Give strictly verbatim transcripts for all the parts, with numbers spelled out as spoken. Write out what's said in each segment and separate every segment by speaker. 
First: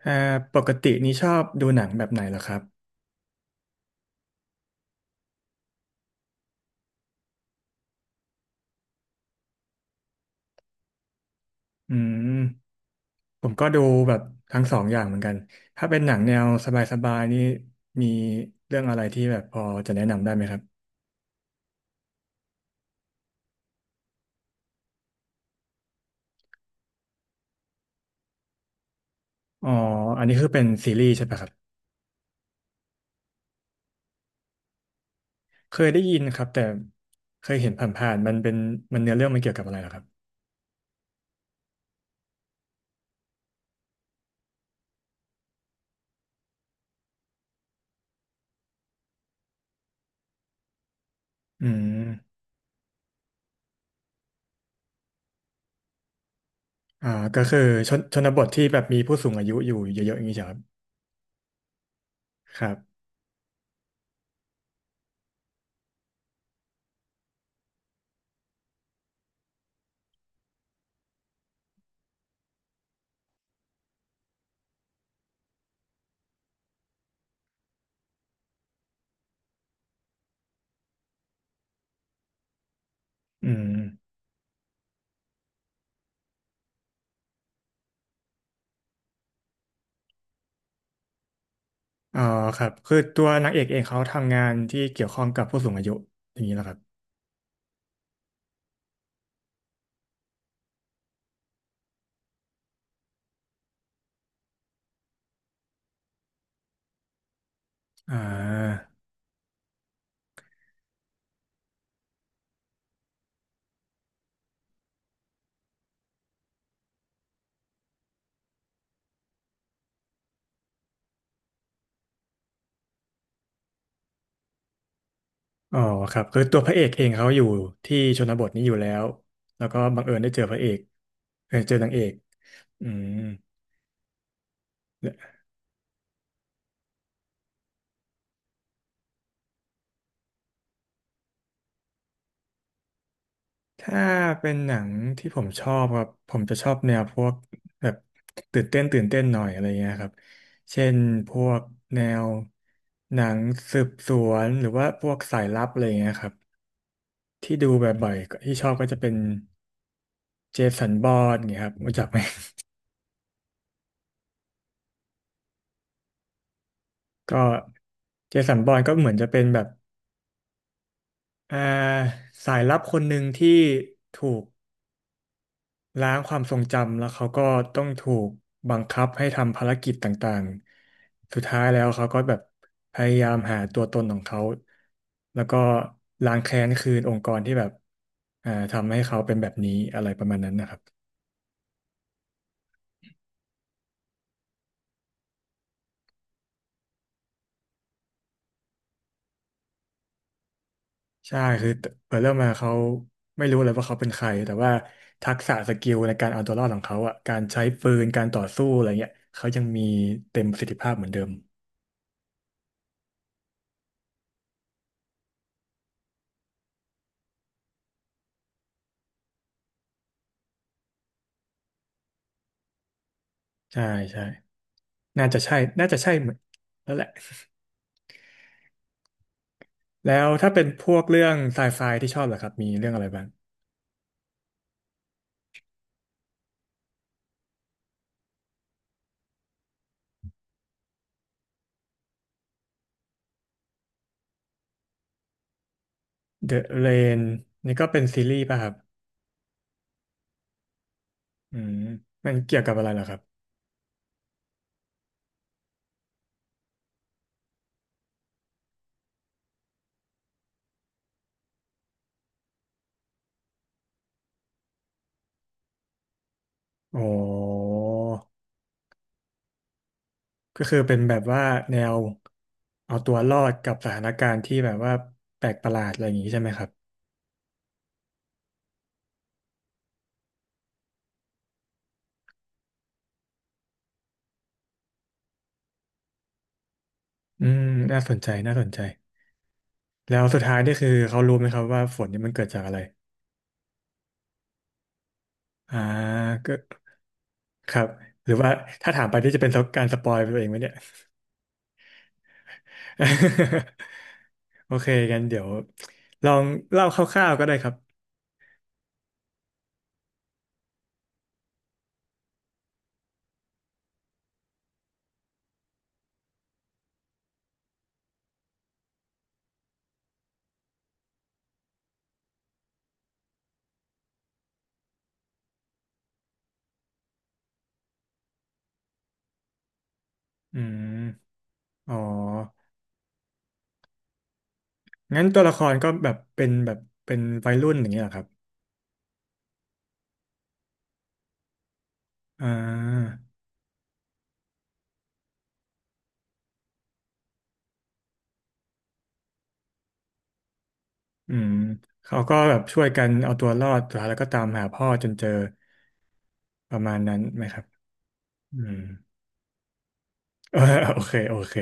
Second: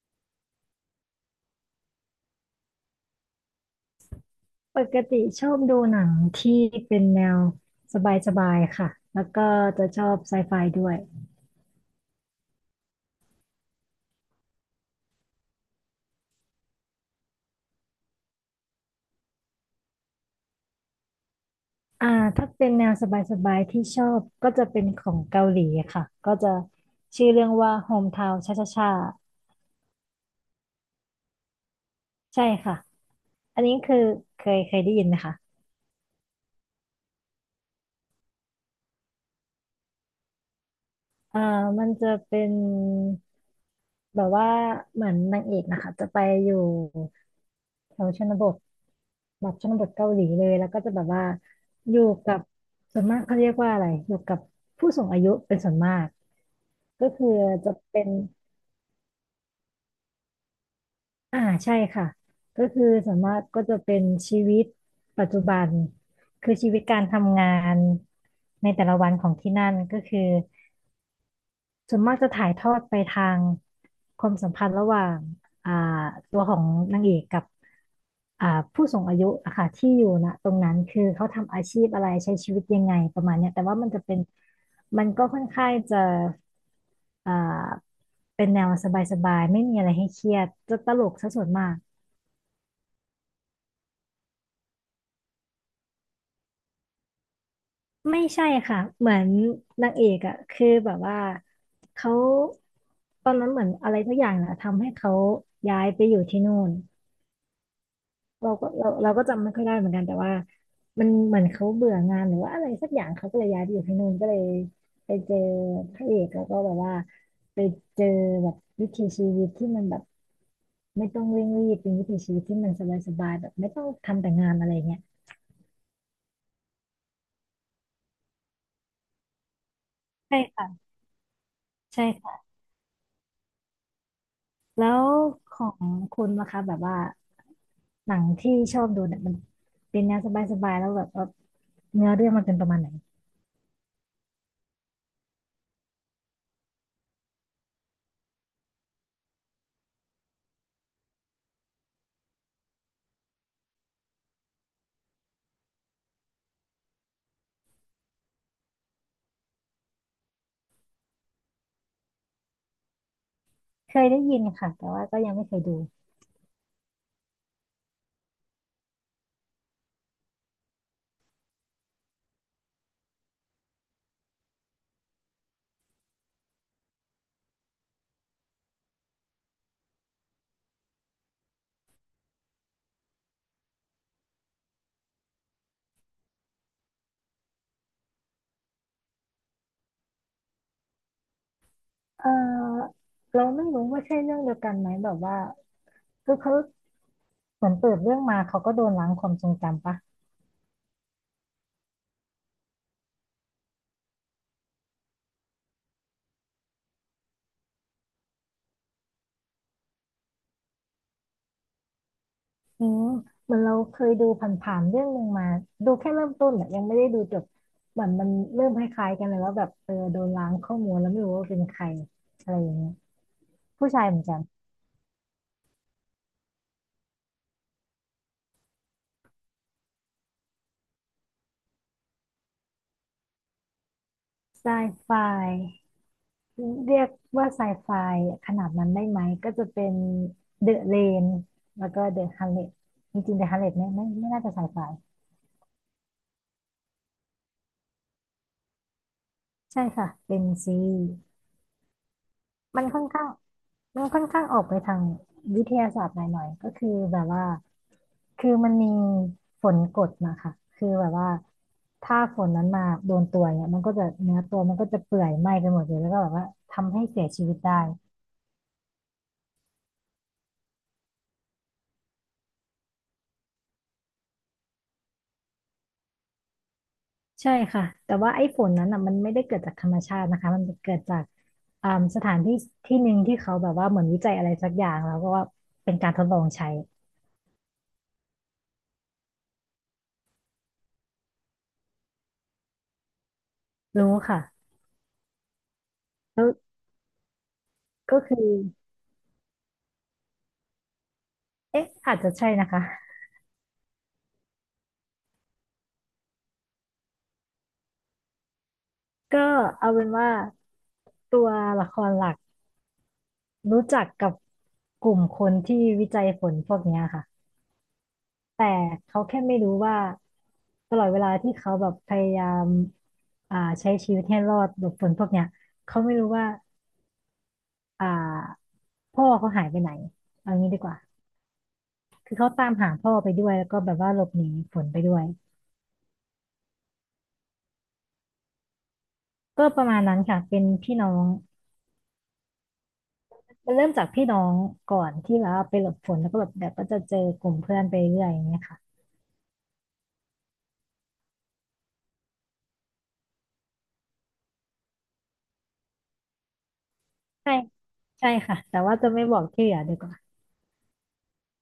Speaker 1: เอ่อปกตินี้ชอบดูหนังแบบไหนเหรอครับ
Speaker 2: ปกติชอบดูหนังที่เป็นแนวสบายๆค่ะ แล้วก็จะชอบไซไฟด้วย
Speaker 1: อืมผมก็ดูแบบทั้งสองอย่างเหมือนกัน ถ้าเป็นหนังแนวสบายๆนี่มีเรื่องอะไรที่แบบพอจะแนะนำได้ไหมครับ
Speaker 2: อ่าถ้าเป็นแนวสบายๆที่ชอบก็จะเป็นของเกาหลีค่ะ ก็จะชื่อเรื่องว่า โฮมทาวน์ ชาชาชา
Speaker 1: อ๋ออันนี้คือเป็นซีรีส์ใช่ปะครับ
Speaker 2: ใช่ค่ะ อันนี้คือเคยเคยได้ยินไหมคะ
Speaker 1: เคยได้ยินครับแต่เคยเห็นผ่านๆมันเป็นมันเนื้อเรื่องมันเกี่ยวกับอะไรเหรอครับ
Speaker 2: อ่ามันจะเป็นแบบว่าเหมือนนางเอกนะคะจะไปอยู่แถวชนบทแบบชนบทเกาหลีเลยแล้วก็จะแบบว่า
Speaker 1: อื
Speaker 2: อยู่กั
Speaker 1: ม
Speaker 2: บส่วนมากเขาเรียกว่าอะไรอยู่กับผู้สูงอายุเป็นส่วนมากก็
Speaker 1: อ่า
Speaker 2: คือ
Speaker 1: ก็คือ
Speaker 2: จะ
Speaker 1: ชน
Speaker 2: เป็น
Speaker 1: ชนบทที่แบบมีผู้สูงอายุอยู่เยอะๆอย่างนี้ใช่ครับ
Speaker 2: อ่าใช่ค่ะ
Speaker 1: ค
Speaker 2: ก็
Speaker 1: รับ
Speaker 2: คือส่วนมากก็จะเป็นชีวิตปัจจุบันคือชีวิตการทำงานในแต่ละวันของที่นั่นก็คือ ส่วนมากจะถ่ายทอดไปทางความสัมพันธ์ระหว่างอ่าตัวของนางเอกกับอ่าผู้สูงอายุอะค่ะที่อยู่นะตรงนั้นคือเขาทำอาชีพอะไรใช้ชีวิตยังไงประมาณ
Speaker 1: อื
Speaker 2: เนี้ยแต่
Speaker 1: ม
Speaker 2: ว่ามันจะเป็นมันก็ค่อนข้างจะอ่าเป็นแนวสบายๆไม่มีอะไรให้เครียดจะตลกซะส่วนมาก
Speaker 1: อ๋อครับคือตัวนางเอกเองเขาทำงานที่เกี่ยวข้องกับผู้สูงอายุอย่างนี้เหรอครับ
Speaker 2: ไม่ใช่ค่ะเหมือนนางเอกอะคือแบบว่าเขาตอนนั้นเหมือนอะไรสักอย่างนะทำให้เขาย้ายไปอยู่ที่นู่น
Speaker 1: อ่
Speaker 2: เราก็
Speaker 1: า
Speaker 2: เราเราก็จำไม่ค่อยได้เหมือนกันแต่ว่ามันเหมือนเขาเบื่องานหรือว่าอะไรสักอย่างเขาก็เลยย้ายไปอยู่ที่นู่นก็เลยไปเจอพระเอกแล้วก็แบบว่าไปเจอแบบวิถีชีวิตที่มันแบบไม่ต้องเร่งรีบเป็นวิถีชีวิตที่มันสบายๆแบบไม่ต้องทำแต่งานอะไรเงี้ย
Speaker 1: อ๋อครับคือตัวพระเอกเองเขาอยู่ที่ชนบทนี้อยู่แล้วแล้วก็บังเอิญได้
Speaker 2: ใช่
Speaker 1: เจอพระเอก
Speaker 2: ค่ะ
Speaker 1: เออเจอนางเอ
Speaker 2: ใช่
Speaker 1: ก
Speaker 2: ค่ะ
Speaker 1: อืม
Speaker 2: แล้วของคุณนะคะแบบว่าหนังที่ชอบดูเนี่ยมันเป็นแนวสบายๆแล้วแบบว่าเนื้อเรื่องมันเป็นประมาณไหน
Speaker 1: ถ้าเป็นหนังที่ผมชอบครับผมจะชอบแนวพวกแบบตื่นเต้นตื่นเต้นหน่อยอะไรเงี้ยครับเช่นพวกแนวหนังสืบสวนหรือว่าพวกสายลับอะไรเงี้ยครับที่ดูบ่อยๆที่ชอบก็จะเป็นเจสันบอนเงี้ยครับรู้จักไหม
Speaker 2: เคยได้ยินค่ะแต่ว่าก็ยังไม่เคยดู
Speaker 1: ก็เจสันบอนก็เหมือนจะเป็นแบบ อ่าสายลับคนหนึ่งที่ถูกล้างความทรงจำแล้วเขาก็ต้องถูกบังคับให้ทำภารกิจต่างๆ สุดท้ายแล้วเขาก็แบบพยายามหาตัวตนของเขาแล้วก็ล้างแค้นคืนองค์กรที่แบบอ่าทำให้เขาเป็นแบบนี้อะไรประมาณนั้นนะครับ
Speaker 2: เออเราไม่รู้ว่าใช่เรื่องเดียวกันไหมแบบว่าคือเขาเหมือนเปิดเรื่องมาเขาก็โดนล้างความทรงจำปะ
Speaker 1: ใช่คือเปิดเรื่องมาเขาไม่รู้เลยว่าเขาเป็นใครแต่ว่าทักษะสกิลในการเอาตัวรอดของเขาอ่ะการใช้ปืนการต่อสู้อะไรเงี้ยเขายังมีเต็มประสิทธิภาพเหมือนเดิม
Speaker 2: อืมเหมือนเราเคยดูผ่านๆเรื่องหนึ่งมาดูแค่เริ่มต้นอะยังไม่ได้ดูจบเหมือนมันเริ่มคล้ายๆกันเลยว่าแบบเออโดนล้างข้อมูลแล้วไม่รู้ว่าเป็นใครอะไรอย่างเงี้ย
Speaker 1: ใช่
Speaker 2: ผู้ชายเหมือ
Speaker 1: ใช่
Speaker 2: นกัน
Speaker 1: น่าจะใช่ น่าจะใช่เหมือนแล้วแหละแล้วถ้าเป็นพวกเรื่องไซไฟที่ชอบเหรอครับมีเรื่องอะไรบ้าง
Speaker 2: ไซไฟเรียกว่าไซไฟขนาดนั้นได้ไหมก็จะเป็นเดอะเลนแล้วก็เดอะฮันเลตจริงๆเดอะฮันเลตเนี่ยไม่ไม่น่าจะไซไฟ
Speaker 1: The Rain นี่ก็เป็นซีรีส์ป่ะครับ
Speaker 2: ใช่ค่ะเป็นซี
Speaker 1: อืมมันเกี่ยวกับ
Speaker 2: มั
Speaker 1: อะ
Speaker 2: น
Speaker 1: ไรเห
Speaker 2: ค่
Speaker 1: ร
Speaker 2: อ
Speaker 1: อ
Speaker 2: น
Speaker 1: ครับ
Speaker 2: ข้างมันค่อนข้างออกไปทางวิทยาศาสตร์หน่อยๆก็คือแบบว่าคือมันมีฝนกดมาค่ะคือแบบว่าถ้าฝนนั้นมาโดนตัวเนี่ยมันก็จะเนื้อตัวมันก็จะเปื่อยไหม้ไปหมดเลยแล้วก็แบบว่าทำ
Speaker 1: โอ้
Speaker 2: ให้เสียชีวิตได้
Speaker 1: ก็คือเป็นแบบว่าแนวเอาตัวรอดกับสถานการณ์ที่แบบว่าแปลกประหลาดอะไรอย่างนี้ใช่ไหมครับ
Speaker 2: ใช่ค่ะแต่ว่าไอ้ฝนนั้นอ่ะมันไม่ได้เกิดจากธรรมชาตินะคะมันเกิดจากอ่าสถานที่ที่หนึ่งที่เขาแบบว่าเหมือนวิจัยอะไรสักอย่างแล้วก็ว่าเป็นการทดลองใช้
Speaker 1: อืมน่าสนใจน่าสนใจ แล้วสุดท้ายนี่คือเขารู้ไหมครับว่าฝนนี่มันเกิดจากอะไร
Speaker 2: รู้ค่ะ
Speaker 1: อ่า
Speaker 2: ก็
Speaker 1: ก็ครับ
Speaker 2: ก็
Speaker 1: หรื
Speaker 2: คื
Speaker 1: อ
Speaker 2: อ
Speaker 1: ว่าถ้าถามไปที่จะเป็นการสปอยไปตัวเองไหมเนี่ย
Speaker 2: เอ๊ะอาจจะใช่นะคะ
Speaker 1: โอเคกันเดี๋ยวลองเล่าคร่าวๆก็ได้ครับ
Speaker 2: ก็เอาเป็นว่าตัวละครหลักรู้จักกับกลุ่มคนที่วิจัยฝนพวกเนี้ยค่ะแต่เขาแค่ไม่รู้ว่าตลอดเวลาที่เขาแบบพยายามอ่าใช้ชีวิตให้รอดหลบฝนพวกเนี้ยเขาไม่รู้ว่าอ่าพ่อเขาหายไปไหนเอา
Speaker 1: อื
Speaker 2: งี้ดีกว่า
Speaker 1: มอ๋อ
Speaker 2: คือเขาตามหาพ่อไปด้วยแล้วก็แบบว่าหลบหนีฝนไปด้ว
Speaker 1: งั้
Speaker 2: ย
Speaker 1: นตัวละครก็แบบเป็นแบบเป็นวัยรุ่นอย่างเงี้ยเหรอครับ
Speaker 2: ก็ประมาณนั้นค่ะเป็นพี่น้อง
Speaker 1: อ่า
Speaker 2: มันเริ่มจากพี่น้องก่อนที่แบบว่าไปหลบฝนแล้วก็แบบเดี๋ยวก็จะเจอกลุ่มเพื่อนไปเรื่อยอย่างเงี้ยค่ะ
Speaker 1: อืมเขาก็แบบช่วยกันเอาตัวรอดสุดท้ายแล้วก็ตามหาพ่อจนเจอประมาณนั้นไหม
Speaker 2: ใช่
Speaker 1: ครับ
Speaker 2: ใช่ค่ะ
Speaker 1: อื
Speaker 2: แต่
Speaker 1: ม
Speaker 2: ว่าจะไม่บอกที่เหลือดีกว่า
Speaker 1: โอเคโอเค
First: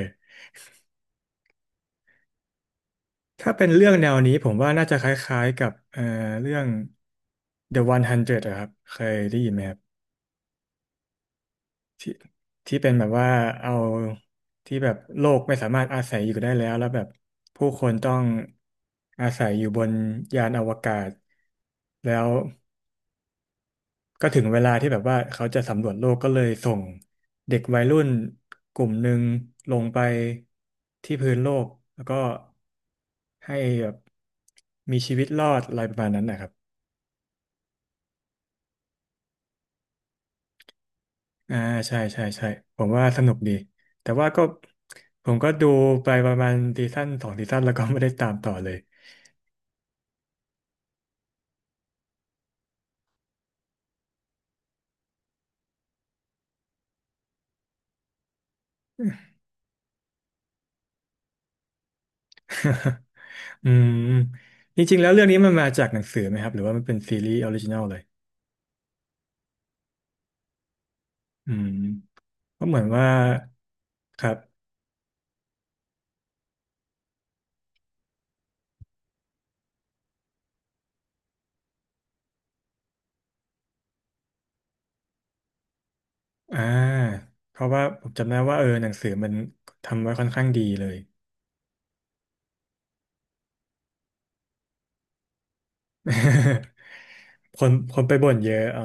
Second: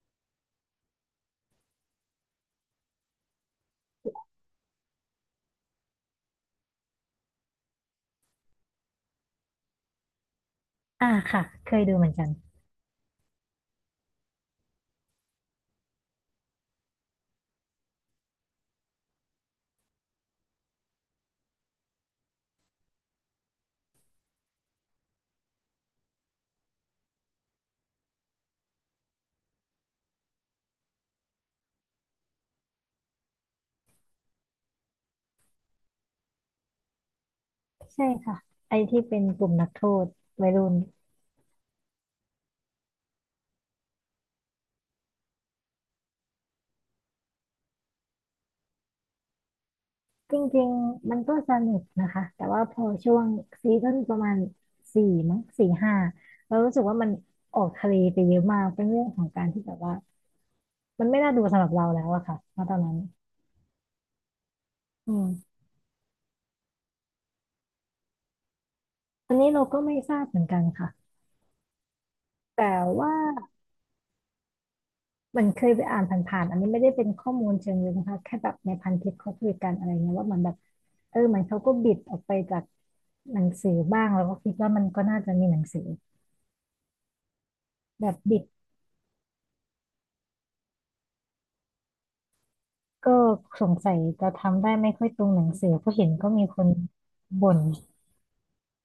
Speaker 1: ถ้าเป็นเรื่องแนวนี้ผมว่าน่าจะคล้ายๆกับเอ่อเรื่อง The หนึ่งร้อยอยอะครับเคยได้ยินไหมครับ
Speaker 2: อ่าค่ะเคยดูเหมื
Speaker 1: ที่
Speaker 2: อนกัน
Speaker 1: ที่เป็นแบบว่าเอาที่แบบโลกไม่สามารถอาศัยอยู่ได้แล้วแล้วแบบผู้คนต้องอาศัยอยู่บนยานอวกาศแล้วก็ถึงเวลาที่แบบว่าเขาจะสำรวจโลกก็เลยส่งเด็กวัยรุ่นกลุ่มหนึ่งลงไปที่พื้นโลกแล้วก็ให้แบบมีชีวิตรอดอะไรประมาณนั้นนะครับ
Speaker 2: ใช่ค่ะไอที่เป็นกลุ่มนักโทษวัยรุ่น
Speaker 1: อ่าใช่ใช่ใช่ผมว่าสนุกดีแต่ว่าก็ผมก็ดูไปประมาณซีซั่นสองซีซั่นแล้วก็ไม่ได้ตามต่อเลย
Speaker 2: จริงๆมันก็สนุกนะคะแต่ว่าพอช่วงซีซั่นประมาณสี่มั้งสี่ห้าเรารู้สึกว่ามันออกทะเลไปเยอะมากเป็นเรื่องของการที่แบบว่ามันไม่น่าดูสำหรับเราแล้วอะค่ะณตอนนั้น
Speaker 1: อืมจริงๆแล้ว
Speaker 2: อื
Speaker 1: เรื่องนี้มั
Speaker 2: ม
Speaker 1: นมาจากหนังสือไหมครับหรือว่ามันเป็นซีรีส์ออริจินอลเลย
Speaker 2: อันนี้เราก็ไม่ทราบเหมือนกันค่ะ
Speaker 1: อืม
Speaker 2: แต่
Speaker 1: ก็เหมือนว่า
Speaker 2: ว่า
Speaker 1: ครับ
Speaker 2: มันเคยไปอ่านผ่านๆอันนี้ไม่ได้เป็นข้อมูลเชิงลึกนะคะแค่แบบในพันทิปเขาคุยกันอะไรเงี้ยว่ามันแบบเออเหมันเขาก็บิดออกไปจากหนังสือบ้างแล้วก็คิดว่ามันก็น่าจะมีหนังสือ
Speaker 1: อ่าเพราะว่าผ
Speaker 2: แบ
Speaker 1: ม
Speaker 2: บ
Speaker 1: จำได้
Speaker 2: บิด
Speaker 1: ว่าเออหนังสือมันทำไว้ค่อนข้างดีเลย
Speaker 2: ก็สงสัยจะทำได้ไม่ค่อยตรงหนังสือเพราะเห็นก็มีคน บ่
Speaker 1: ค
Speaker 2: น
Speaker 1: นคนไปบ่นเยอะอ๋อ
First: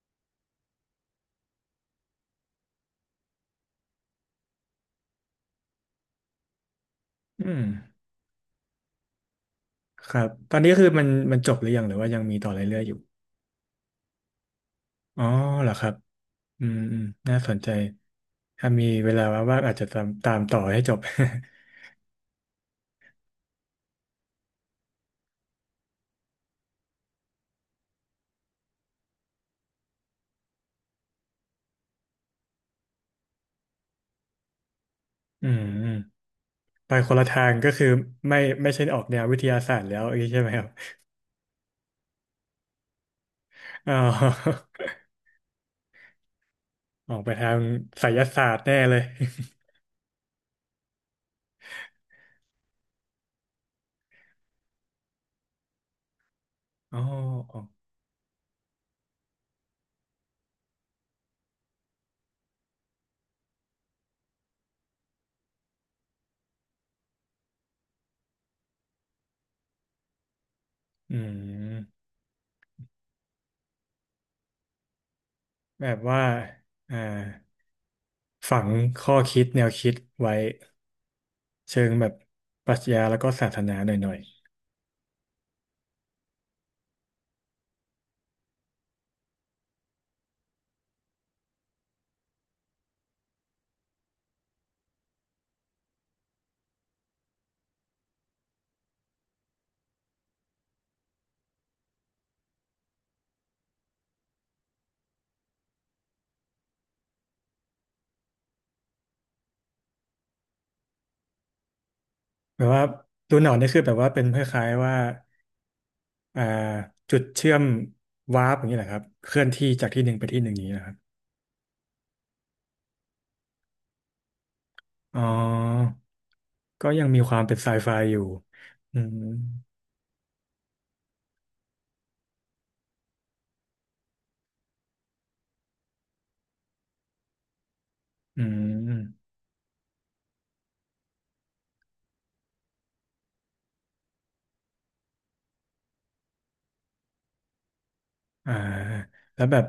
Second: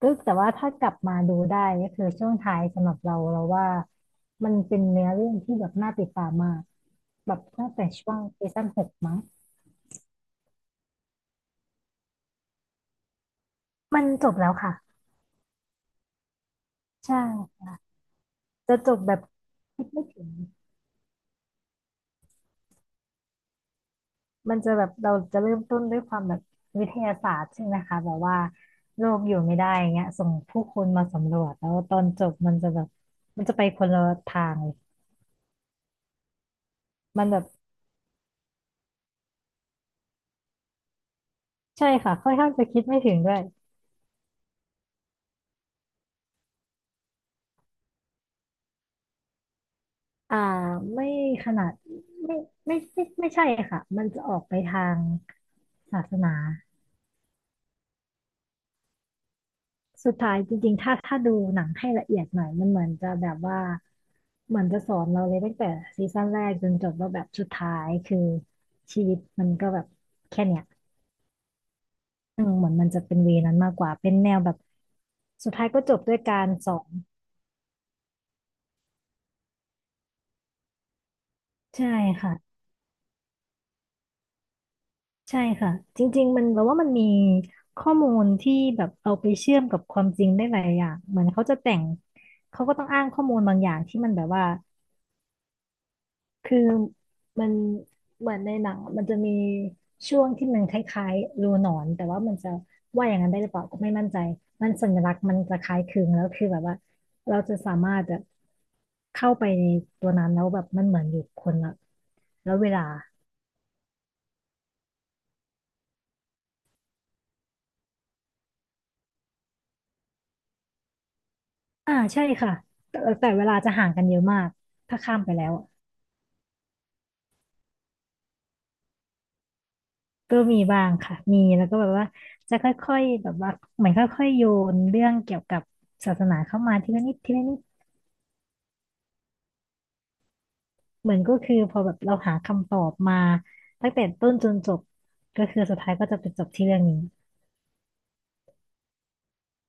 Speaker 2: ก็แต่ว่าถ้ากลับมาดูได้ก็คือช่วงท้ายสำหรับเราเราว่ามันเป็นเนื้อเรื่องที่แบบน่าติดตามมากแบบ
Speaker 1: อื
Speaker 2: ตั้งแต่
Speaker 1: ม
Speaker 2: ช่วงซีซั่นหกมั้ง
Speaker 1: ครับตอนนี้คือมันมันจบหรือยังหรือว่ายังมีต่อเรื่อยๆอยู่
Speaker 2: มันจบแล้วค่ะ
Speaker 1: อ๋อเหรอครับ อืมอืม
Speaker 2: ใช่
Speaker 1: น่าสนใจ ถ้า
Speaker 2: จะ
Speaker 1: มี
Speaker 2: จบ
Speaker 1: เว
Speaker 2: แบบ
Speaker 1: ลาว่างๆอาจ
Speaker 2: คิ
Speaker 1: จะ
Speaker 2: ด
Speaker 1: ตา
Speaker 2: ไม่
Speaker 1: ม
Speaker 2: ถึง
Speaker 1: ตามต่อให้จบ
Speaker 2: มันจะแบบเราจะเริ่มต้นด้วยความแบบวิทยาศาสตร์ใช่ไหมคะแบบว่าโลกอยู่ไม่ได้อย่างเงี้ยส่งผู้คนมาสำรวจแล้วตอนจบมันจะแบบมันจะไปคนละทางเลย
Speaker 1: อืมอืมไปคน
Speaker 2: มั
Speaker 1: ละ
Speaker 2: นแบ
Speaker 1: ทา
Speaker 2: บ
Speaker 1: งก็คือไม่ไม่ใช่ออกแนววิทยาศาสตร์แล้วอย่างนี้ใช่ไหมครับ
Speaker 2: ใช่ค่ะค่อนข้างจะคิดไม่ถึงด้วย
Speaker 1: อ๋อ ออกไปทางไสยศาสตร์แน่เลย
Speaker 2: อ่าไม่ขนาดไม่ไม่ไม่ไม่ใช่ค่ะมันจะออกไปทางศาสนา
Speaker 1: อ๋ออ๋อ
Speaker 2: สุดท้ายจริงๆถ้าถ้าดูหนังให้ละเอียดหน่อยมันเหมือนจะแบบว่าเหมือนจะสอนเราเลยตั้งแต่ซีซั่นแรกจนจบว่าแบบสุดท้ายคือชีวิตมันก็แบบแค่เนี้ย
Speaker 1: อืม
Speaker 2: อืมเหมือนมันจะเป็นเวนั้นมากกว่าเป็นแนวแบบสุดท้ายก็
Speaker 1: แบ
Speaker 2: จ
Speaker 1: บ
Speaker 2: บด้วย
Speaker 1: ว่า
Speaker 2: การสอน
Speaker 1: อ่าฝังข้อคิดแนวคิดไว้เชิ
Speaker 2: ใช่
Speaker 1: งแบบ
Speaker 2: ค่ะ
Speaker 1: ปรัชญาแล้วก็ศาสนาหน่อย
Speaker 2: ใช่ค่ะจริงๆมันแปลว่ามันมีข้อมูลที่แบบเอาไปเชื่อมกับความจริงได้หลายอย่างเหมือนเขาจะแต่งเขาก็ต้องอ้างข้อมูลบางอย่างที่มันแบบว่า คือมันเหมือนในหนังอะมันจะมีช่วงที่มันคล้ายๆรูหนอนแต่ว่ามันจะว่าอย่างนั้นได้หรือเปล่าก็ไม่มั่นใจมันสัญลักษณ์มันจะคล้ายคลึงแล้วคือแบบว่าเราจะสามารถแบบเข้าไปในตัวนั้นแล้วแบบมันเหมือนอยู่คนละแล้ว
Speaker 1: ๆแบ
Speaker 2: เว
Speaker 1: บ
Speaker 2: ลา
Speaker 1: ว่าดูหนอนนี่คือแบบว่าเป็นคล้ายๆว่า อ่าจุดเชื่อมวาร์ปอย่างนี้แหละครับเคลื่อนที่จากที่หนึ่งไปที่หนึ่งอย่างนี้นะครับ
Speaker 2: อ่าใช่ค่ะแต่แต่เวลาจะห่างกันเยอะมากถ้าข้า
Speaker 1: อ๋
Speaker 2: ม
Speaker 1: อ
Speaker 2: ไปแล้วอะ
Speaker 1: ก็ยังมีความเป็นไซไฟอยู่อืม
Speaker 2: ก็มีบ้างค่ะมีแล้วก็แบบว่าจะค่อยๆแบบว่าเหมือนค่อยๆโยนเรื่องเกี่ยวกับศาสนาเข้ามาทีละนิดทีละนิด
Speaker 1: อืม
Speaker 2: เหมือนก็คือพอแบบเราหาคำตอบมาตั้งแต่ต้นจนจบก็คือสุดท้ายก็จะไปจบที่เรื่องนี้
Speaker 1: อ่าแล้วแบบ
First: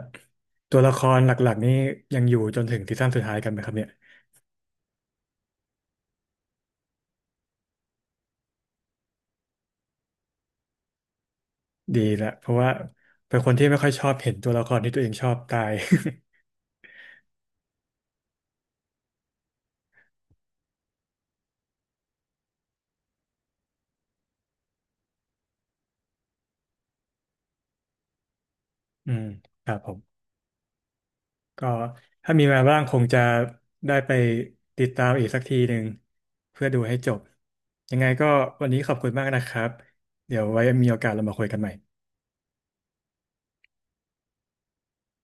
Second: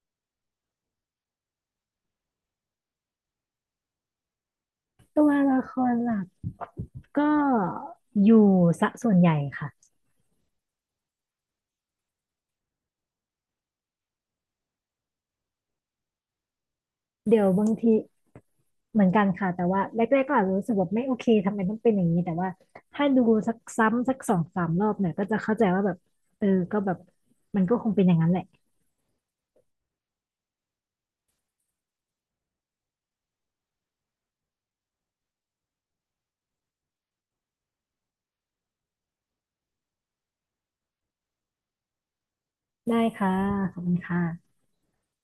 Speaker 1: ตัวละครหลักๆนี่ยังอยู่จนถึงซีซั่นสุดท้ายกันไหมครับเนี่ย
Speaker 2: ตัวละครหลักก็อยู่ซะส่วนใหญ่ค่ะ
Speaker 1: ดีละเพราะว่าเป็นคนที่ไม่ค่อยชอบเห็นตัวละครที่ตัวเองชอบตาย
Speaker 2: เดี๋ยวบางทีเหมือนกันค่ะแต่ว่าแรกๆก็อาจจะรู้สึกแบบไม่โอเคทำไมต้องเป็นอย่างนี้แต่ว่าถ้าดูสักซ้ำสักสองสามรอบเนี่ยก็จะเข้าใจว่าแบบเออก็แบบมันก็คงเป็นอย่างนั้นแหละ
Speaker 1: อืมครับผม ก็ถ้ามีเวลาว่างคงจะได้ไปติดตามอีกสักทีหนึ่งเพื่อดูให้จบยังไงก็วันนี้ขอบคุณมากนะครับเดี๋ยวไว้มีโอกาสเรามาคุยกันใหม่
Speaker 2: ได้ค่ะขอบคุณค่ะ